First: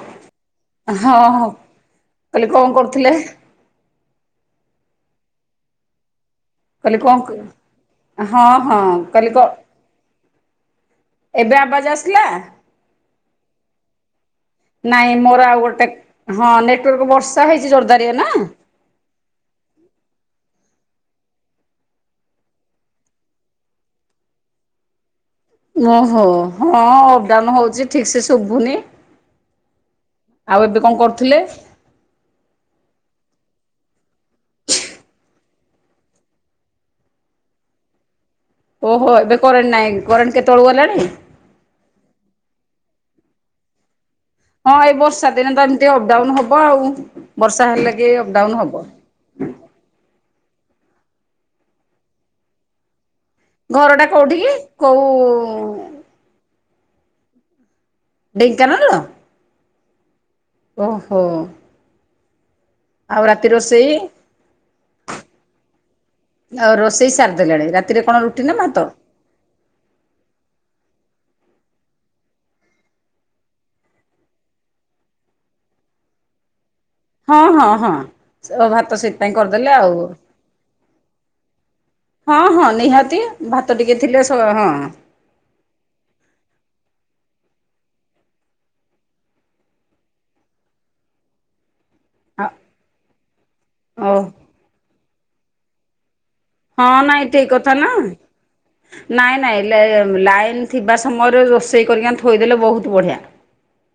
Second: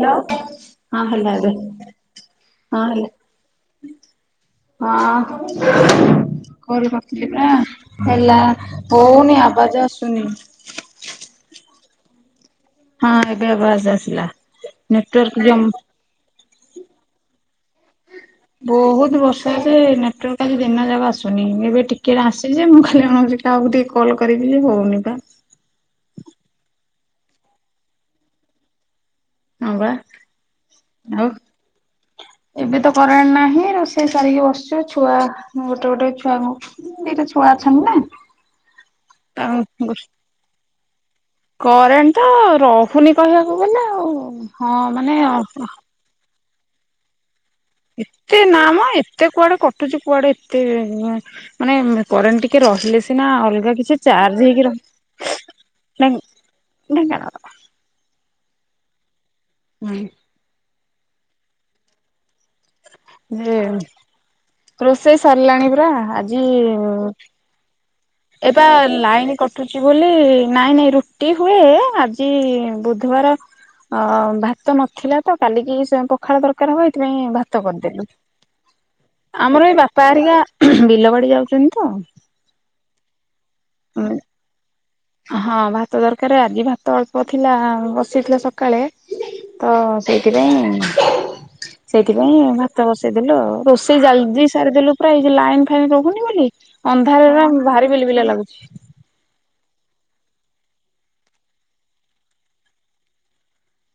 Hello ହଁ ହେଲା ଏବେ କହିଲି କଣ ହଁ ହେଲା। କରୁଥିଲେ? ହଁ। କହିଲି କରିପାରୁଥିଲି ପୁରା କଣ ହେଲା ହଁ ହଁ କହିଲି କ ହଉନି ଆବାଜ ଆସୁନି। ଏବେ ଆବାଜ ଆସିଲା। ହଁ ଏବେ ଆବାସ ଆସିଲା ନାଇଁ ମୋର ନେଟୱାର୍କ ଆଉ ଯ ଗୋଟେ ହଁ ନେଟୱାର୍କ ବର୍ଷା ହେଇଛି ଜୋରଦାରିଆ ନା। ବହୁତ ବର୍ଷ ଜେ ନେଟୱାର୍କ ଆଜି ଦିନ ଯାକ ଆସୁନି ଏବେ ଟିକେ ଆସିଛି ଯେ ମୁଁ ଖାଲି [unintelligible] କାଆକୁ ଟିକେ କଲ୍ କରିବି ଯେ ହଉନି ବା। ଓହୋ ହଁ ଅପଡାଉନ୍ ହଉଛି ଠିକ ସେ ଶୁଭୁନି। ନଙ୍ଗଳା ଆଉ। ହ ଏବେ ତ କରେଣ୍ଟ ନାହିଁ ରୋଷେଇ ସାରିକି ବସିଛି ଛୁଆ ଗୋଟେ ଗୋଟେ ଛୁଆଙ୍କୁ ଦିଟା ଛୁଆ ଅଛନ୍ତି ନା। ଓହୋ ଏବେ କରେଣ୍ଟ ଆଉ ନାଇଁ କରେଣ୍ଟ କେତେବେଳୁ ଗଲାଣି। କରେଣ୍ଟ ତ ରହୁନି କହିବାକୁ ଗଲେ ଆଉ। ହଁ ଏଇ ବର୍ଷା ଦିନେ ତ ଏମିତି ଅପଡାଉନ ହବ ଆଉ ବର୍ଷା ହେଲେ। କି ଏତେ ଅପଡାଉନ ହବ। ନାମ ଏ ତେ କୁଆଡେ କଟୁଚୁ କୁଆଡେ ଏତେ ମା-ମାନେ କରେଣ୍ଟ ଟିକେ ରହିଲେ ସିନା ଅଲ ଗା କିଛି ଘରଟା କୋଉଠି ଚାର୍ଜ କି ହେଇକି ରହି କୋଉ ନାହି ଢେଙ୍କାନାଳ। ଢେଙ୍କାନାଳ? ନାହି ଓହୋ। ଆଉ ରାତି ଯେ ରୋଷେଇ? ରୋଷେଇ ସାରିଲାଣି ପୁରା ଆଜି ଦେଲାଣି ରା ଏ ପା ଲାଇନ୍ କଟ ଟୁଚି ବୋଲି ନାଇଁ ନାଇଁ ରୁଟି ହୁଏ, ଆଜି ବୁଧବାର ଅ, ଭାତ ନଥିଲା ତ କାଲିକି ସେ ପଖାଳ ଦରକାର ହବ ଏଇଥିପାଇଁ ହଁ ଭାତ ହଁ ହଁ କରିଦେଲୁ। ଓ ଭାତ ସେଇଥିପାଇଁ ଆମର କରିଦେଲେ ଏଇ ଆଉ। ବାପା ଏରିକା ବିଲ ବାଡି ଯାଉଚନ୍ତି ତ ହଁ, ହଁ ନିହାତି ଭାତ ଟିକେ ଥିଲେ ସ- ହଁ ହଁ ଭାତ ଦରକାର, ଆଜି ଭାତ ଅଳ୍ପ ଥିଲା ବସିଥିଲା ସକାଳେ ତ ସେଇଥିପାଇଁ ସେଇଥିପାଇଁ ଭାତ ବସେଇଦେଲୁ ଆଉ, ରୋଷେଇ ଓ ଜାଲଦି ସାରିଦେଲୁ ପ୍ରାୟେ ଏଇ ଯେ ଲାଇନ୍ ଫାଇନ୍ ରହୁନି ବୋଲି। ହଁ ନାଇଁ ଅନ୍ଧାରରେ ଠିକ କଥା ନା ଭାରି ବିଲି ବିଲା ଲାଗୁଛି। ନାଇଁ ନାଇଁ ଲେ-ଲାଇନ୍ ଥିବା ସମୟରେ ରୋଷେଇ କରିକି ଆଣି ଥୋଇଦେଲେ ବହୁତ ବଢ଼ିଆ।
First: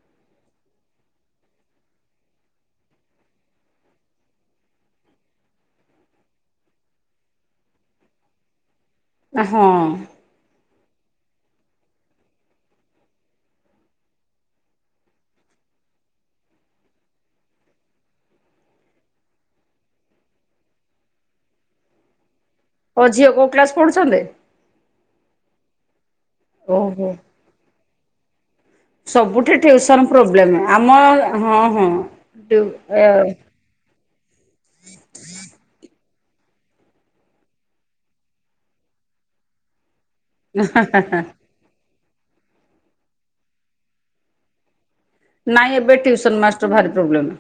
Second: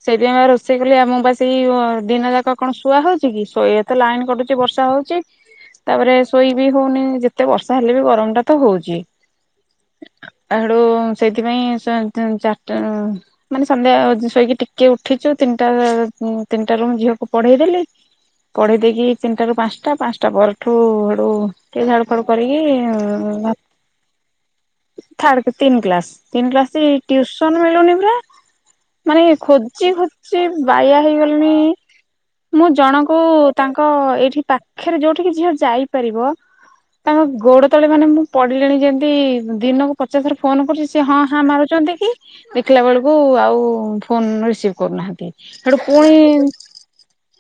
ସେଇଥିପାଇଁ ବା ରୋଷେଇ କଲି ଆ, ମୁଁ ବା ସେଇ ଅ, ଦିନ ଯାକ କଣ ଶୁଆ ହଉଚେ କି ଶୋଇ ଏତ ଲାଇନ୍ କଟୁ ଚି, ବର୍ଷା ହଉଚି ତାପରେ ଶୋଇ ବିି ହଉନି, ଯେତେ ବର୍ଷା ହେଲେ ବି ଗରମ ଟା ତ ହଉଚି। ଆ, ହଁ। ଏ ସେଇଠୁ ସେଇଥିପାଇଁ ଚା-ତି- ଚାଟା ବେଳୁ ମାନେ ସନ୍ଧ୍ୟା ଓ ଯ-ଶୋଇକି ଟି କେ ଉଠିଚୁ ତିନିଟା ରାର ଉଁ, ତିନିଟା ରୁ ମୁଁ ଝିଅକୁ ପଢେଇ ଦେଲି। ପଢେଇ ଦେଇକି ତିନିଟା ରୁ ପାନ୍ସଟା, ପାନ୍ସଟା ପରଠୁ ସେଠୁ ଟିକେ ଝାଡୁ ଫାଡୁ କରିକି ଓ ଝିଅ ଉଁ, କୋଉ ଭା କ୍ଲାସ ପଢୁଛନ୍ତି? ଥାର୍ଡକ ତିନ କ୍ଲାସ୍ ତିନ କ୍ଲାସୂ ଯେ ଓହୋ ଟିଉସନୂ ମିଳୁନି ପୁରା ମାନେ ସବୁଠି ଖୋ ଚି ଟିଉସନ ଖୋଜି ପ୍ରୋବ୍ଲେମ ଆମ ବାୟା ହେଇଗଲିଣି, ହଁ ହଁ। ମୁଁ ଜଣଙ୍କୁ ତାଙ୍କ ଏଇଠି ପାଖେରେ ଯୋଉଠିକି ଝିଅ ଯାଇପାରିବ। ତାଙ୍କ ଗୋଡ ତଳେ ମାନେ ମୁଁ ପଡିଲିଣି ଯେମିତି ଦିନକୁ ପଚାଶ ଥର ଫୋନ କରୁଚି ସେ ହଁ ହାଁ ମାରୁଚନ୍ତି କି ଦେଖିଲା ବେଳକୁ ଆଉ ଫୋନ୍ ରିସ୍ ସିଭ୍ କରୁନାହାନ୍ତି। ନାଇଁ, ସେଠୁ ଏବେ ପୁଣି ଟ୍ୟୁସନ୍ ମାଷ୍ଟର୍ ଭାରି ପ୍ରୋବ୍ଲେମ୍।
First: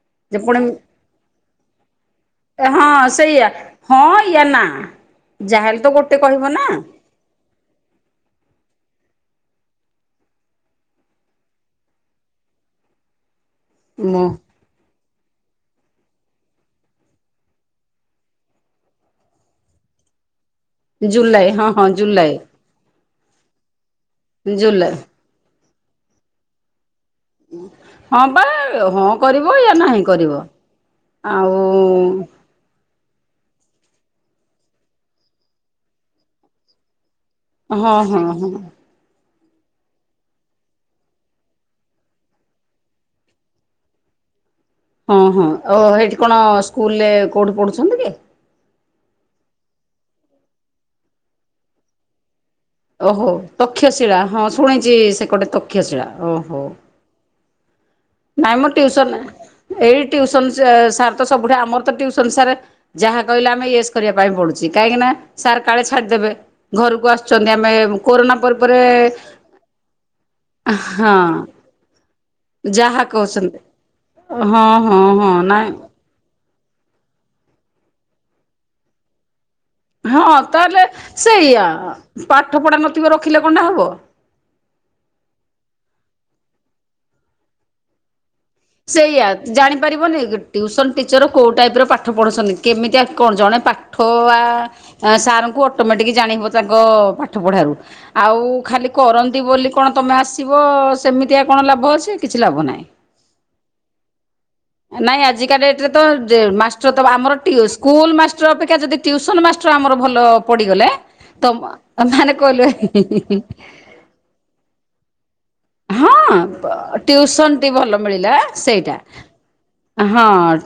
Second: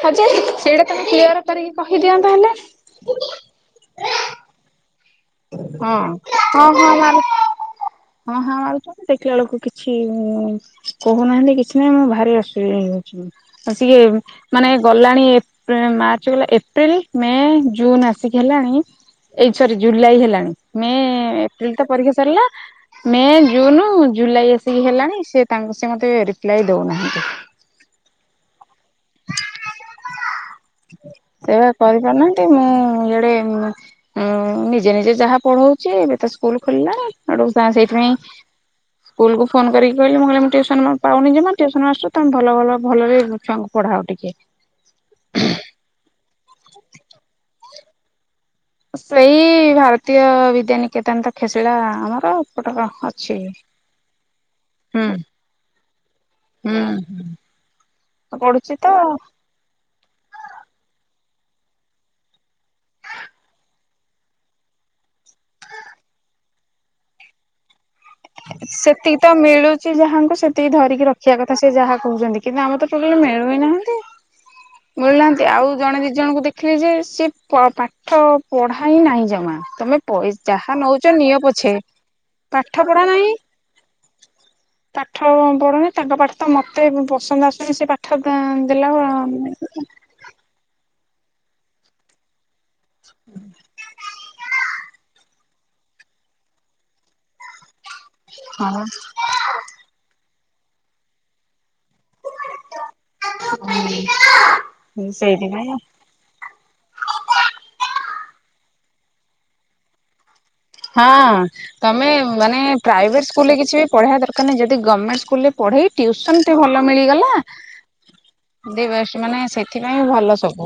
ହଁ ଯେ ସେଇଟା ତୋମେ କ୍ଲିଅର୍ କରିକି କହିଦିଅନ୍ତ ହେଲେ। ହଁ ସେଇଆ ହଁ ୟା ନା। ଯାହାହେଲେ ତ ହଁ, ଗୋଟେ କହିବ ହଁ, ନା ହଁ ମାରୁ ହଁ ହାଁ ମାରୁୁଛନ୍ତି ଦେଖିଲା ବେଳକୁ କିଛି ଉଁ, କହୁନାହାନ୍ତି କିଛି ନାହିଁ, ମୁଁ ଭାରି ଅସୁବି ଇ, ଆଉ ସିଏ ଉଁ ମୁଁ ମାନେ ଗଲାଣି ଏପ୍ ମାର୍ଚ୍ଚ ଗଲା ଏପ୍ରିଲ ମେ ଜୁନ ଆସିକି ହେଲାଣି। ଏଇ ସରି ଜୁଲାଇ ହେଲାଣି, ମେ ଜୁଲାଇ ହଁ ଏପ୍ରିଲ ତ ହଁ ପରୀକ୍ଷା ଜୁଲାଇ ସରିଲା। ମେ, ଜୁନୁ, ଜୁଲାଇ ଆସିକି ହେଲାଣି ସେ ତାଙ୍କ ସେ ମୋତେ ରିପ୍ଲାଏ ଦଉନାହାନ୍ତି। ହଁ ବା ହଁ କରିବ ୟା ନାହିଁ କରିବ, ଆଉ ତି, ମୁଁ ଇଆଡେ ମୁଁଅଁ, ନିଜେ ନିଜେ ଯାହା ପଢଉଛି, ଏବେ ତ ସ୍କୁଲ୍ ଖୋଲିଲାଣି। ଆଡ଼କୁ ସା, ହଁ ସେଇଥିପାଇଁ ହଁ ହଁ ହଁ ସ୍କୁଲ୍ କୁ ଫୋନ୍ କରିକି କହିଲି ମୁଁ କହିଲି ମୁଁ ଟିଉସନ ମୁଁ ପାଉନି ଜମା ଟିଉସନ ମାଷ୍ଟର ତୋମେ ଭଲ ଭଲ ଭଲରେ ଛୁଆଙ୍କୁ ପଢାଅ ଟିକେ। ହଁ ହଁ ଓହୋ ହେଇଠି କଣ ସ୍କୁଲରେ କୋଉଠି ପଢ଼ୁକନ୍ତି କି? ସେଇ ଭାରତୀୟ ବିଦ୍ୟାନିକେତନ ତକ୍ଷ ଶିଳା ଆମର ଆଉ। ଓହୋ ତକ୍ଷଶିଳା ହଁ ଶୁଣିଚି ହୁଁ ସେ କଟେ ତକ୍ଷଶିଳା ଓହୋ। ହୁଁ। ନାଇଁ ମୁଁ ପଢୁଛି ତ ଟିୟୁସନ ରେ ଏଇ ଟିୟୁସନ ସାର୍ ତ ସବୁଠି ଆମର ତ ଟିୟୁସନ ସାର୍ ଯାହା କହିଲେ ଆମେ ଇଏସ୍ କରିବା ପାଇଁ ପଡୁଚି କାହିଁକି ନା ସାର୍ କାଳେ ଛାଡିଦେବେ। ଘରକୁ ଆସୁକନ୍ତି ଆମେ କୋରୋନା ପରେ ପରେ ସେତିକି ତ ମିଳୁଚି ଯାହାଙ୍କୁ ସେତିକି ଧରିକି ରଖିବା କଥା ହଁ ସେ ଯାହା କହୁଚତନ୍ତି। କିନ୍ତୁ ଆମ ତ ଟୋଟାଲ୍ ମିଳୁ ହିଁ ନାହାନ୍ତି। ଓ ହଁ। ହଁ ମିଳୁନାହାନ୍ତି ନାଇଁ ଆଉ ଜଣେ ଦିଇ ଜଣଙ୍କୁ ଦେଖିଲେ ଯେ ସିଏ ପ ପାଠ ପଢା ହିଁ ନାହିଁ ଜମା। ତମେ ପଇ ହଁ ଯାହା ତାହେଲେ ନଉଛ ନିଅ ସେଇଆ ପଛେ ପଢ଼ା ପାଠ ପଢା ନଥିବ ନାହିଁ। ରଖିଲେ କଣଟା ହବ ପାଠ ପଢୁନି ତାଙ୍କ ପାଠ ତ ମତେ ପସନ୍ଦ ଆସୁନି ସେ ପାଠ ଦେ ଦେଲା ପାରିବନେଇକି ଟିୟୁସନ ଟିଚର କୋଉ ଟାଇପ୍ ର ପାଠ ପଢୁଛନ୍ତି କେମିତିଆ କଣ ଜଣେ ପା ପାଠ ଆ ସାର ଙ୍କୁ ଅଟୋମେଟିକ୍ ଜାଣି ହେବ ତାଙ୍କ ପାଠ ପଢ଼ାରୁ। ଆଉ ଖାଲି କରନ୍ତି ବୋଲି କଣ ତମେ ଆସିବ ସେମିତିଆ କଣ ଲାଭ ଅଛି କିଛି ଲାଭ ନାହିଁ। ହୁଁ। ନାଇଁ ଆଜିକା ଡେଟ୍ରେ ତ ଯେ ମାଷ୍ଟର ତ ଆମର ସ୍କୁଲ ମାଷ୍ଟର ଅପେକ୍ଷା ଯଦି ଟିୟୁସନ ମାଷ୍ଟର ଆମର ଭଲ ପଡିଗଲେ ହଁ ତମ ମାନେ କହିଲୁ ପଢ଼ିବା ଦରକାର ନାଁହି ଯଦ ଗମେଣ୍ଟେ ସ୍କୁଲରେ ପଢେଇ ହଁ ଟିୟୁସନ ଟେ ଭଲ ମିଳିଗଲା ଟିଉସନ ଟି ଭଲ ମିଳିଲା ଦି ସେଇଟା ବେଷ୍ଟେ ମାନେ ସେଥିପାଇଁ ଭଲ ହଁ ସବୁ।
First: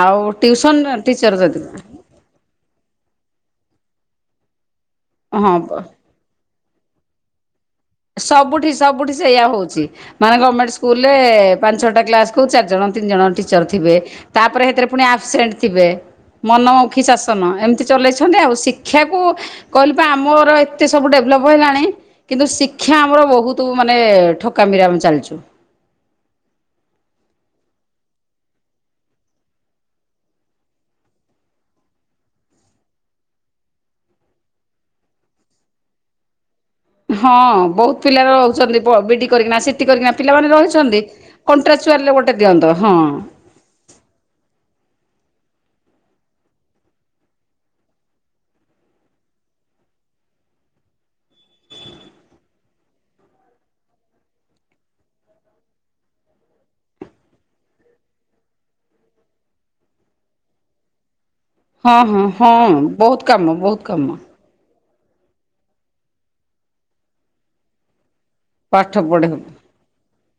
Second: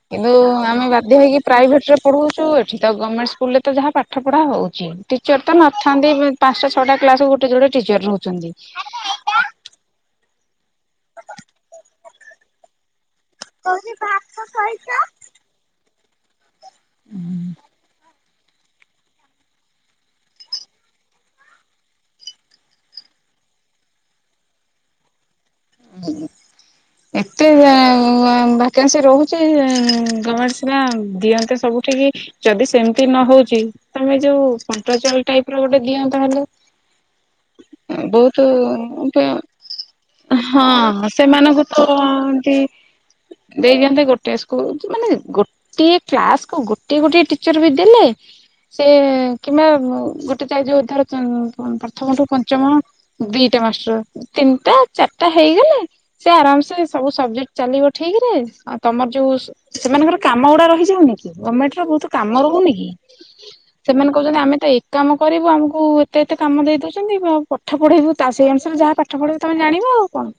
ଆଉ କିନ୍ତୁ ଟିଉସନ ଆମେ ବାଧ୍ୟ ଟିଚର ହେଇକି ଯଦି ପ୍ରାଇଭେଟରେ ପଢୋଚୁ ଏଠି ତ ଗମେଣ୍ଟେ ସ୍କୁଲରେ ତ ଯାହା ପାଠ ପଢା ହୋଉଚି ଟିଚର ତ ହଁ ବ ନଥାନ୍ତି ପାଞ୍ଚଟ ଛଟା କ୍ଲାସକୁ ଗୋ ସେ ଗୋଟେ ଟିଚର ସବୁଠି ସବୁଠି ସେଇୟଆ ହୋଉଚି। ମାନେ ଗମେଣ୍ଟେ ସ୍କୁଲ ରେ ପାଞ୍ଚଛଟା କ୍ଲାସକୁ ଚାରିଣ ତିିନି ଜଣ ଟି ଟିଚର କହୁଛି ଥିବେ ଭାତ ତାପରେ ହେଥିରେ ସହିତ ପୁଣି ଆସେପଣ୍ଟେ ଥିବେ ମନୀମୁଖି ଶାନ ଏନୀତି ଚଲେଚନ୍ତି। ଅଛନ୍ତି ଆଉ ଶିକ୍ଷାକୁ କହିଲିପା ଆମର ଏତେ ସବୁ ଡେଭଲପ ହେଲାଣି କିନ୍ତୁ ସି ଶିକ୍ଷିଆ ଆମର ବୋହୁତ ମାନେ ଠକାମିରେ ଆମେ ଚାଲିଚୁ। ହୁଁ। ଏତେ ଭେକାନ୍ସି ରହୁଚିସି ରୋହୁଚି ଗେମଣ୍ଟେ ସିନା ଦିଅନ୍ତେ ସବୁଠିକ ଯଦି ସେମିତି ନହୋଉଚି ତମେ ଯୋଉ କଣ୍ଟା ଚାଲ ଟାଇପ୍ ର ଗୋଟେ ଦିଅନ୍ତ ତାହଲେ। ହଁ ବୋହୁତ ପିଲା ରହୁଚନ୍ତି ବିଡି କରିକିନା ସିଟି କରିକିନା ପିଲାମାନେ ହଁ ରହିଚନ୍ତି ସେମାନଙ୍କୁ କଣ୍ଟ୍ରା ଛୁଆଲରେ ଗୋଟେ ଦିଅନ୍ତ ହଁ। ଦେଇଯାନ୍ତେ ଗୋଟେ ସ୍କୁଲ ମାନେ ଗୋଟ ଟିଏ କ୍ଲାସକୁୁ ଗୋଟେଏ ଗୋଟଏ ଟିଚର ବି ଦେଲେ ସେ କିମ୍ବା ଗୋଟେ ଚ ଯାଇ ଯୋଉ ଧର ପ୍ରଥମଠୁ ପଞ୍ଚମ ଦିଇଟା ମାସଟର ତିନିଟା ଚାରିଟା ହେଇଗଲେ ସେ ଆରାମ ସେ ସବୁ ସବଜେକ୍ଟ ଚାଲିବ ଠିକ୍ ରେ ଆଉ ତମର ଯୋଉ ସେମାନଙ୍କର କାମ ଗୁଡା ରହିଯାଉନି। ଗଣମେଣ୍ଟ ର ହଁ ବୋହୁତ ହଁ କାମ ହଁ ରହୁନି କି ବହୁତ କାମ ବହୁତ କାମ ସେମାନେ କହୁଚନ୍ତି ଆମେ ତ ଏ କାମ କରିବୁ ଆମକୁ ଏତେ ଏତେ କାମ ଦେଇ ଦୋଉଚନ୍ତି ଆଉ ପଠା ପଢେଇବୁ ତା ସେଇଅନୁଶାରେ ସବୁ ଯାହା ପାଠ ପଢେଇବୁ ତମେ ଜାଣିବ ଆଉ କଣ।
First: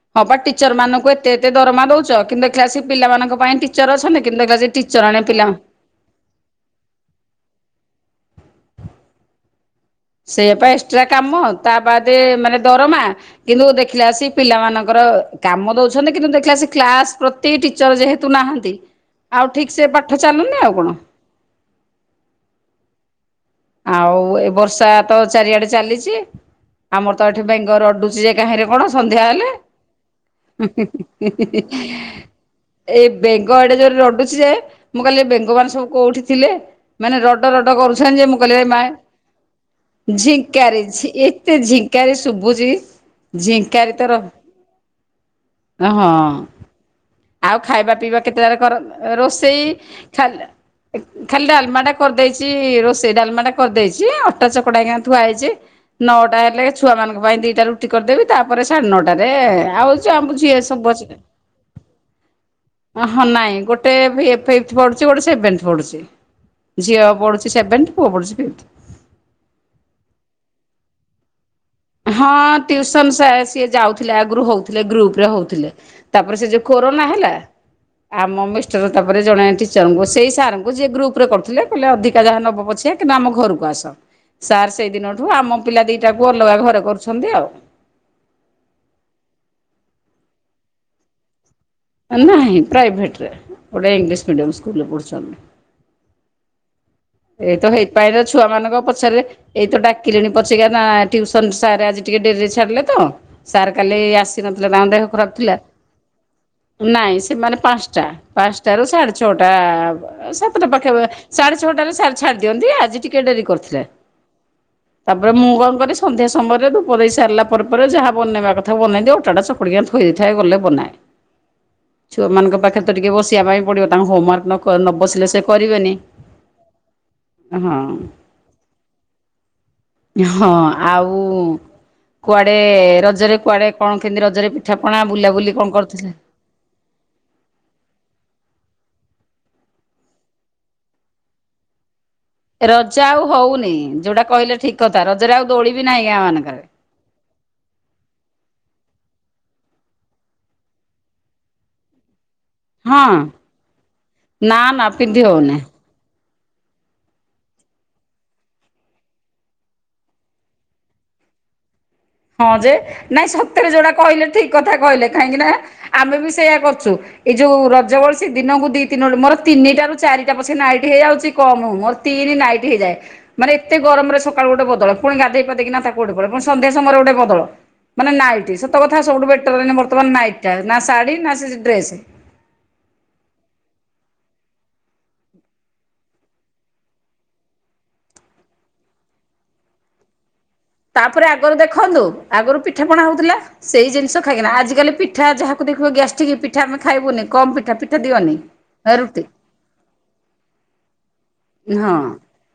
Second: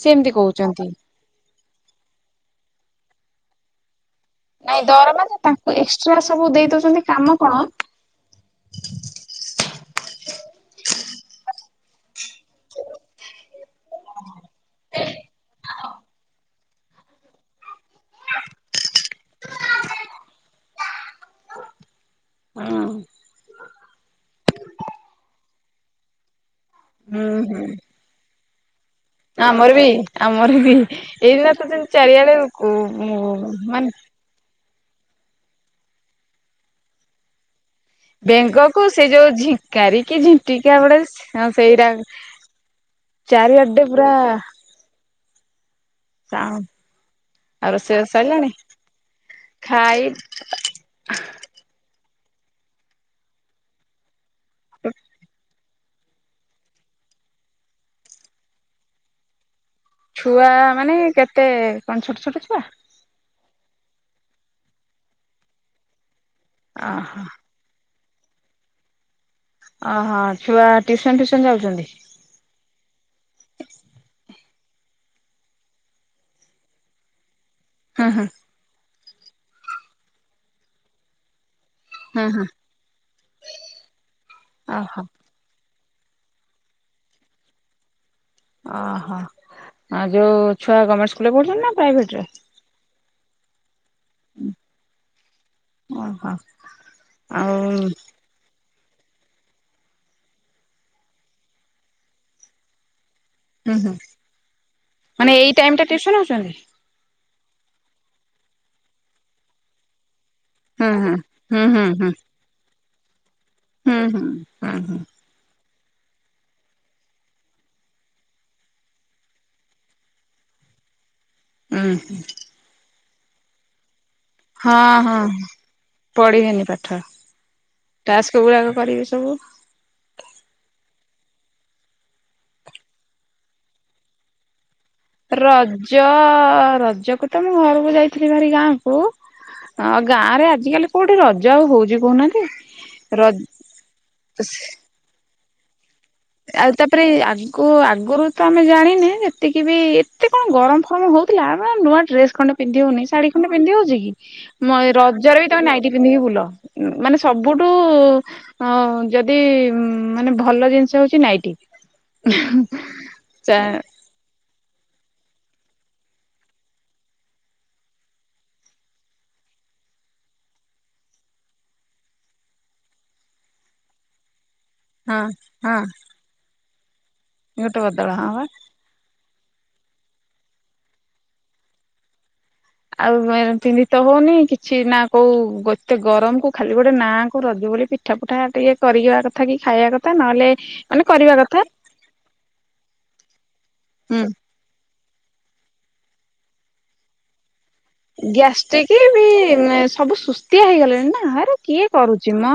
ସେ ହଁ ଏମିତି ପା ଟିଚର କହୁଛନ୍ତି ମାନଙ୍କୁ ଏ ଏତେ ଏତେ ଦରମା ଦଉଚ କିନ୍ତୁ ଦେଖିଲା ଆସିକି ପିଲାମାନଙ୍କ ପାଇଁ ଟିଚର ଅଛନ୍ତି କିନ୍ତୁ ଦେଖିଲା ସେ ଟିଚର ଏଣେ ପିଲା ଛୁଆ ସବୁ ଦେଇ ଦଉଛନ୍ତି କାମ କଣ ସେଇଆ ପା ଏକ୍ସଟ୍ରା କାମ ତା ବାଦେ ମାନେ ଦରମା କିନ୍ତୁ ଦେଖିଲା ଆସି ପିଲାମାନଙ୍କର କାମ ଦଉଛନ୍ତି କିନ୍ତୁ ଦେଖିଲା ଆସି କ୍ଲାସ୍ ପ୍ର ତି ଟିଚର ଯେହେତୁ ନାହାନ୍ତି ଆଉ ଠିକ୍ ସେ ପାଠ ଚାଲୁନି ଆଉ କଣ। ଆଉ ମୁଁ ଆଉ ଏ ବର୍ଷା ତ ଚାରିଆଡେ ଚାଲିଚି ଆମର ହୁଁ ତ ଏଠି ହୁଁ। ବେଙ୍ଗ ରଡୁ ଯେ କାହିଁରେ କଣ। ସନ୍ଧ୍ୟା ହେଲେ ଆମର ବି ଆମର ହୁଁ ବି ହୁଁ ହୁଁ ହିଁ ଏଇଦିନ ହିଁ ତ ଯେମିତି ଚାରିଆଡେ କୁ ହିଁ ଏ ବେଙ୍ଗ ଏଡେ ମାନେ ଜୋର ରଡୁ ଛି ଯେ ମୁଁ କହିଲି ଏ ବେଙ୍ଗମାନେ ସବୁ କୋଉଠି ଥିଲେ ମାନେ ରଡ ରଡ କରୁଛନ୍ତି ଯେ ମୋ କହିଲେ ଏ ମା ବେଙ୍ଗକୁ ସେ ଯୋଉ ଝିଙ୍କାରି କି ଝିଣ୍ଟିକା ଝିଙ୍କାରେ ଗୁଡେ ଝି ଏତେ ସେଇଟା ଝିଙ୍କାରେ ଶୁଭୁଛି ଚାରିଆଡେ ଝିଙ୍କାରି ତ ପୁରା ର ହଁ। ସାଉଣ୍ଡ ଆଉ ଖାଇବା ରୋଷେଇ ବାସ ପିଇବା ସରିଲାଣି? କେତେଟାରେ କର ରୋଷେଇ ଖାଇ ଖାଲ ଏ ଖାଲି ଡାଲମାଟା କରିଦେଇଚି ରୋଷେଇ ଡାଲମାଟା କରିଦେଇଚି ଆଉଁ ଟା ଚକଡା ହେଇକିନା ଥୁଆ ହେଇଚି। ନଅଟା ହେଲେ ଛୁଆମାନଙ୍କ ପାଇଁ ଦିଟା ରୁଟି କରିଦେବି ତାପରେ ସାଢ ନଅଟାରେ ଆଉ ଆମ ଛୁଆ ଝିଅ ସବୁ ମାନେ କେତେ କଣ ଛୋଟ ଛୋଟ ଛୁଆ। ଓ ହଁ ନାଇଁ ଗୋଟେ [unintelligible] ଏଇଟ୍ଥି ପଢୁଛି ଗୋଟେ ସେଭେନ୍ଥ ପଢୁଛି ଝିଅ ଓହୋ ପଢୁଛି ସେଭେନ୍ଥ ପୁଅ ପଢୁଛି ବି ଏଇଟ୍ଥି। ଓ ହଁ ଛୁଆ ଟ୍ୟୁସନ୍ ଫ୍ୟୁସନ୍ ଯାଉଛନ୍ତି। ହଁ ଟ୍ୟୁସନ ସା ସିଏ ଯାଉଥିଲେ ଆଗୁରୁ ହଉଥିଲେ ଗ୍ରୁପରେ ହଉଥିଲେ। ତାପରେ ସେ ଯୋଉ କୋରୋନା ହେଲା ହୁଁ ହୁଁ ଆମ ମିଷ୍ଟର ତାପରେ ଜଣେ ଟିଚରଙ୍କୁ ସେଇ ସାରଙ୍କୁ ଯିଏ ଗ୍ରୁପରେ କରୁଥିଲେ କହିଲେ ଅଧିକା ହୁଁ ଯାହା ହୁଁ ନବ ପଛେ କିନ୍ତୁ ଆମ ଘରୁକୁ ଆସ ସାର୍ ସେଇ ଓହୋ ଦିନଠୁ ଆମ ପିଲା ଦିଟାକୁ ଅଲଗା ଘରେ କରୁଛନ୍ତି ଆଉ। ଅ ହ ଆଉ ଯୋଉ ଛୁଆ ଗମେଣ୍ଟ ସୁ କୁଲରେ ପଢୁଛନ୍ତି ନା ପ୍ରାଇଭେ ଆ ନାହିଁ ପ୍ରାଇଭେଟରେ ଗୋଟେ ଇଂଲିଶ ମିଡିୟମ୍ ସ୍କୁଲରେ ପଢୁଛନ୍ତି। ଓହୋ। ଆଉ ଏଇ ତ ହେଇପାଇଁ ତ ଛୁଆମାନଙ୍କ ପଛେରେ ଏଇ ତ ଡାକିଲେଣି ପଛେକା ନା ଟ୍ୟୁସନ୍ ସାର୍ ଆଜି ଟିକେ ଡେରିରେ ଛାଡିଲେ ତ ସାର୍ ହୁଁ ହୁଁ କାଲି ଆସିନଥିଲେ ତାଙ୍କ ଦେହ ଖରାପ ମାନେ ଏଇ ଥିଲା। ଟାଇମ ଟା ଟିଉସନ ହଉଛନ୍ତି? ନାଇଁ ସେମାନେ ପାଂଶଟା ପାଂଶଟାରୁ ସାଡେ ଛଅଟା ବ ଆ ସା ତେଟା ହୁଁ ପାଖା ପା ହୁଁ ସାଢେ ହୁଁ ହୁଁ ହୁଁ ଛଅଟାରେ ସାର୍ ଛାଡି ଦିଅନ୍ତି ଆଜି ଟିକେ ଡେରି କରିଥି ହୁଁ ହୁଁ ହୁଁ ହୁଁ। [unintelligible] ମୁଁ କଁ କରେ ସନ୍ଧ୍ୟା ସମୟରେ ଧୂପ ଦେଇ ସାରଲା ପରେ ପରେ ଯାହା ବନେଇବା କଥା ବନେଇ ଦିଏ ଅଟାଟା ଚ କୁଡି କିନା ଥୋଇ ଦେଇଥାଏ ଗଲେ ବନାଏ ହୁଁ ଛୁଆମାନଙ୍କ ପାଖେରେ ତ ଟିକେ ବସିବା ପାଇଁ ପଡିବ ତାଙ୍କ ହୋମୱାର୍କ ହଁ ନ ନ ହଁ ବସିଲେ ସେ କରିବେନି। ପଢିବେନି ପାଠ ହଁ ଟାସ୍କଗୁଡାକ କରିବେ ସବୁ। ହଁ ଆଉ କୁଆଡେ ରଜେରେ କୁଆଡେ କଁ କେନ୍ତି ରଜେରେ ଠାପଣା ବୁଲ୍ ରଜ ରଜକୁ ତ ମୁଁ ଘରୁକୁ ଯାଇଥିଲି ଭାରି ଗାଁକୁୁ। ହଁ ଆଉ ଗାଁରେ ଆଜିକାଲି କୋଉଠି ରଜ ଆଉ ହଉଚି କହୁନାନ୍ତି। ରଜ ଆଉ ହଉନି ଯୋଉଟା କହିଲେ ଠିକ୍ କଥା ରଜେରେ ଆଉ ଦୋଳିି ବି ନାହିଁ ଗାଁମାନଙ୍କରେ। ଆଉ ତାପରେ ଆଗୁ ଆଗୁରୁ ତ ଆମେ ଜାଣିନେ ଯେତିକି ବି ଏତେ କଁ ଗରମ ଫରମ ହଉ ଥିଲା ଆମେ ନୂଆ ଡ୍ରେସ୍ ଖଣ୍ଡ ପିନ୍ଧି ହଉନି ହଁ ଶାଢୀ ଖଣ୍ଡେ ପିନ୍ଧି ହଉଚି କି ନା ମ ନା ଏ ପିନ୍ଧି ରଜରେ ବି ହଉନି। ତମେ ନାଇଟ୍ ନାଇଟି ପିନ୍ଧିକି ବୁଲ ମାନେ ସବୁଠୁ ହ ଯଦି ମାନେ ଭଲ ଜିନିଷ ହଉଚି ନାଇଟି। ହଁ ଯେ ନାଇଁ ଚା ସତରେ ଯୋଟା କହିଲେ ଠିକ କଥା କହିଲେ। କାହିଁକି ନା ଆମେ ବି ସେଇଆ କରୁଚୁ। ଏଇ ଯୋଉ ରଜ ଗଳ ସେ ଦିନକୁ ଦି ତିନ ବେଳ ମୋର ତିନିଟ ରୁ ଚାରିଟା ପଛେ ନାଇଟ୍ ହେଇଯାଉଛି କମ ମୋର ତିନ ନାଇଟ ହେଇଯାଏ ମାନେ ଏତେ ଗରମରେ ସକାଳୁ ଗୋଟେ ବଦଳ। ପୁଣି ହଁ ଗାଧେଇ ପାଧେଇକି ହଁ ତାକୁ [inaudible] ପୁଣି ସନ୍ଧ୍ୟା ସମୟରେ ଗୋଟେ ବଦଳ ଗୋଟେ ବଦଳ ମାନେ ହଁ ବା ନାଇଟ। ସତ କଥା ସବୁଠୁ ବେଟର ଏଇନା ବର୍ତ୍ତମାନ ନାଇଟଟା ନା ଶାଢୀ ନା ସେ ଡ୍ରେସ। ଆଉ ପତିନ୍ଧି ତ ହଉନି କିଛି ନା କୋଉ ଗତେ ଗରମ କୁ ଖାଲି ଗୋଟେ ନା କ ରଜ ବୋଲି ପି ପିଠା ପୁଠା ଟିକେ କରିିବା କଥା କି ଖାଇବା କଥା। ନହେଲେ ମାନେ ତାପରେ କରିବା ଆଗରୁ କଥା ଦେଖନ୍ତୁ ଆଗରୁ ପିଠା ପଣା ହଉଥିଲା ସେଇ ଜିନିଷ ହୁଁ। ଖାଇକିନା ଆଜିକାଲି ପିଠା ଯାହା ଦେଖିବ ଗ୍ୟାସଟିକ ପିଠା ଆମେ ଖାଇବୁବି କମ୍ ପିଠା ପି ଗ୍ୟାଷ୍ଟ୍ରିକ ବି ସବୁ ସୁସ୍ତିଆ ହେଇଗଲେଣି ନା। ହେରା କିଏ ହଁ କରୁଚି ମ?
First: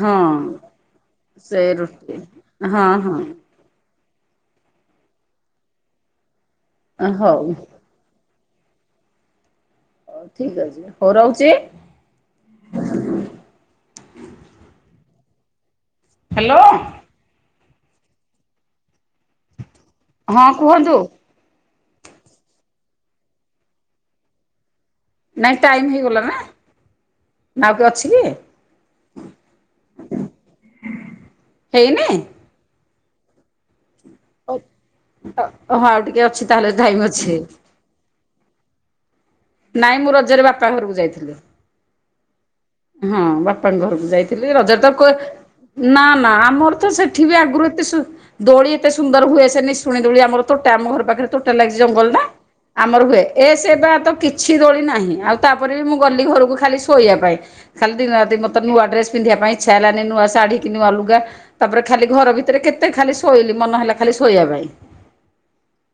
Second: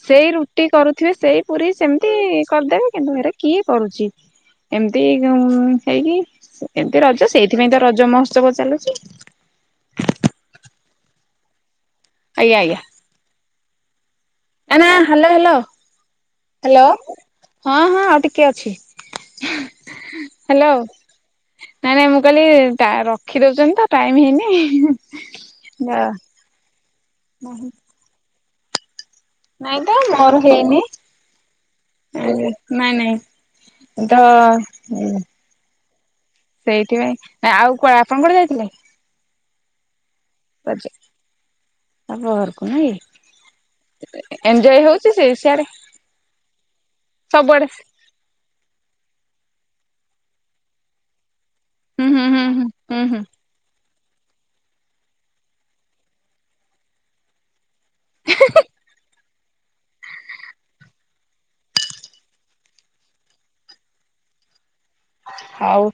ହଁ ସେଇ ରୁଟି କରୁଥିବେ ସେଇ ସେ ପୁରୀ ସେମିତି ରୁଟି ହଁ କରିଦେବେ କିନ୍ତୁ ହଁ ଏରେ କି କରୁଚି? ଏମିତି ଗ ଉମ ହେଇକି ଏମତି ରଜ ହଉ ସେଇଥିପାଇଁ ତ ରଜ ମହୋତ୍ସବ ଚାଲୁଚି। ହ ଠିକ ଅଛି ହଉ ରହୁଚି। ଆଜ୍ଞା ଆଜ୍ଞା। ଏନା ହାଲୋ ହାଲୋ ହ୍ୟାଲୋ ହାଲୋ। ହଁ ହଁ ଆଉ ଟିକେ ଅଛି ହଁ ହାଲୋ। କୁହନ୍ତୁ ନାଇଁ ନାଇଁ ମୁଁ କାଲି ଟା ରଖିଦଉଚନ୍ତି ତ ଟାଇମ ହେଇନି। ନାଇଁ ଟାଇମ ହେଇଗଲା ନାଇଁ ନା। ନା ଆଉ କି ଅଛି କି? ନାଇଁ ତ ମୋର ହେଇନି ହେଇନି ନାଇଁ ନାଇଁ। ତ ଓହ ହ ଆଉ ଟିକେ ଅଛି। ତାହେଲେ ଟାଇମ ଅଛି ସେଇଥିପାଇଁ ଆଉ କ ଆପଣ କୁଆଡେ ଯାଇଥିଲେ? ନାଇଁ ମୁଁ ରଜରେ ବାପା ଘରକୁ ଯାଇଥିଲି। ବାପ ଘରକୁ ନାଇଁ ହଁ ବାପାଙ୍କ ଘରକୁ ଯାଇଥିଲି। ରଜ ଏଞ୍ଜୟ ତ ହଉଛି ସେ ସିଆଡେ ନା ନା ଆମର ତ ସେ ଏଠି ଆଗରୁ ସବୁଆଡେ ଏତେ ସୁ ଦୋଳି ଏତେ ସୁନ୍ଦର ହୁଏ ସେ ନିଶୁଣି ଦୋଳି ଆମର ତୋଟା ଆମ ଘର ପାଖରେ ତୋଟା ଲାଗ ଜଙ୍ଗଲ ହୁଁ ନା ହୁଁ ହୁଁ ହୁଁ ଆମର ହୁଁ ହୁଁ ହୁଏ ଏ ସେ ବା ତ କିଛି କିଛି ଦୋଳି ନାହିଁ ଆଉ ତାପରେ ବି ମୁଁ ଗଲି ଘରକୁ ଖାଲି ଶୋଇବା ପାଇଁ ଖାଲି ଦିନରାତି ମତେ ନୂଆ ଡ୍ରେସ ପିନ୍ଧିବା ପାଇଁ ଇଛା ହେଲାନି। ନୂଆ ଶାଢୀ କି ନୂଆ ଲୁଗା ତାପରେ ଖାଲି ଘର ଭିତରେ କେତେ ଖାଲି ଶୋଇଲି ମନ ହେଲା ଖାଲି ଶୋଇବା ପାଇଁ ହଉ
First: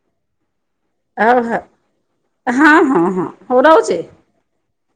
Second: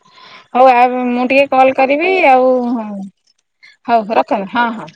ହଉ ଆ ମୁଁ ଆଉ ଟିକେ କଲ୍ କରିବି ଆଉ ହଁ ହଁ ହଁ ରହୁଛି। ହଉ ରଖନ୍ତୁ ହଁ ହଁ।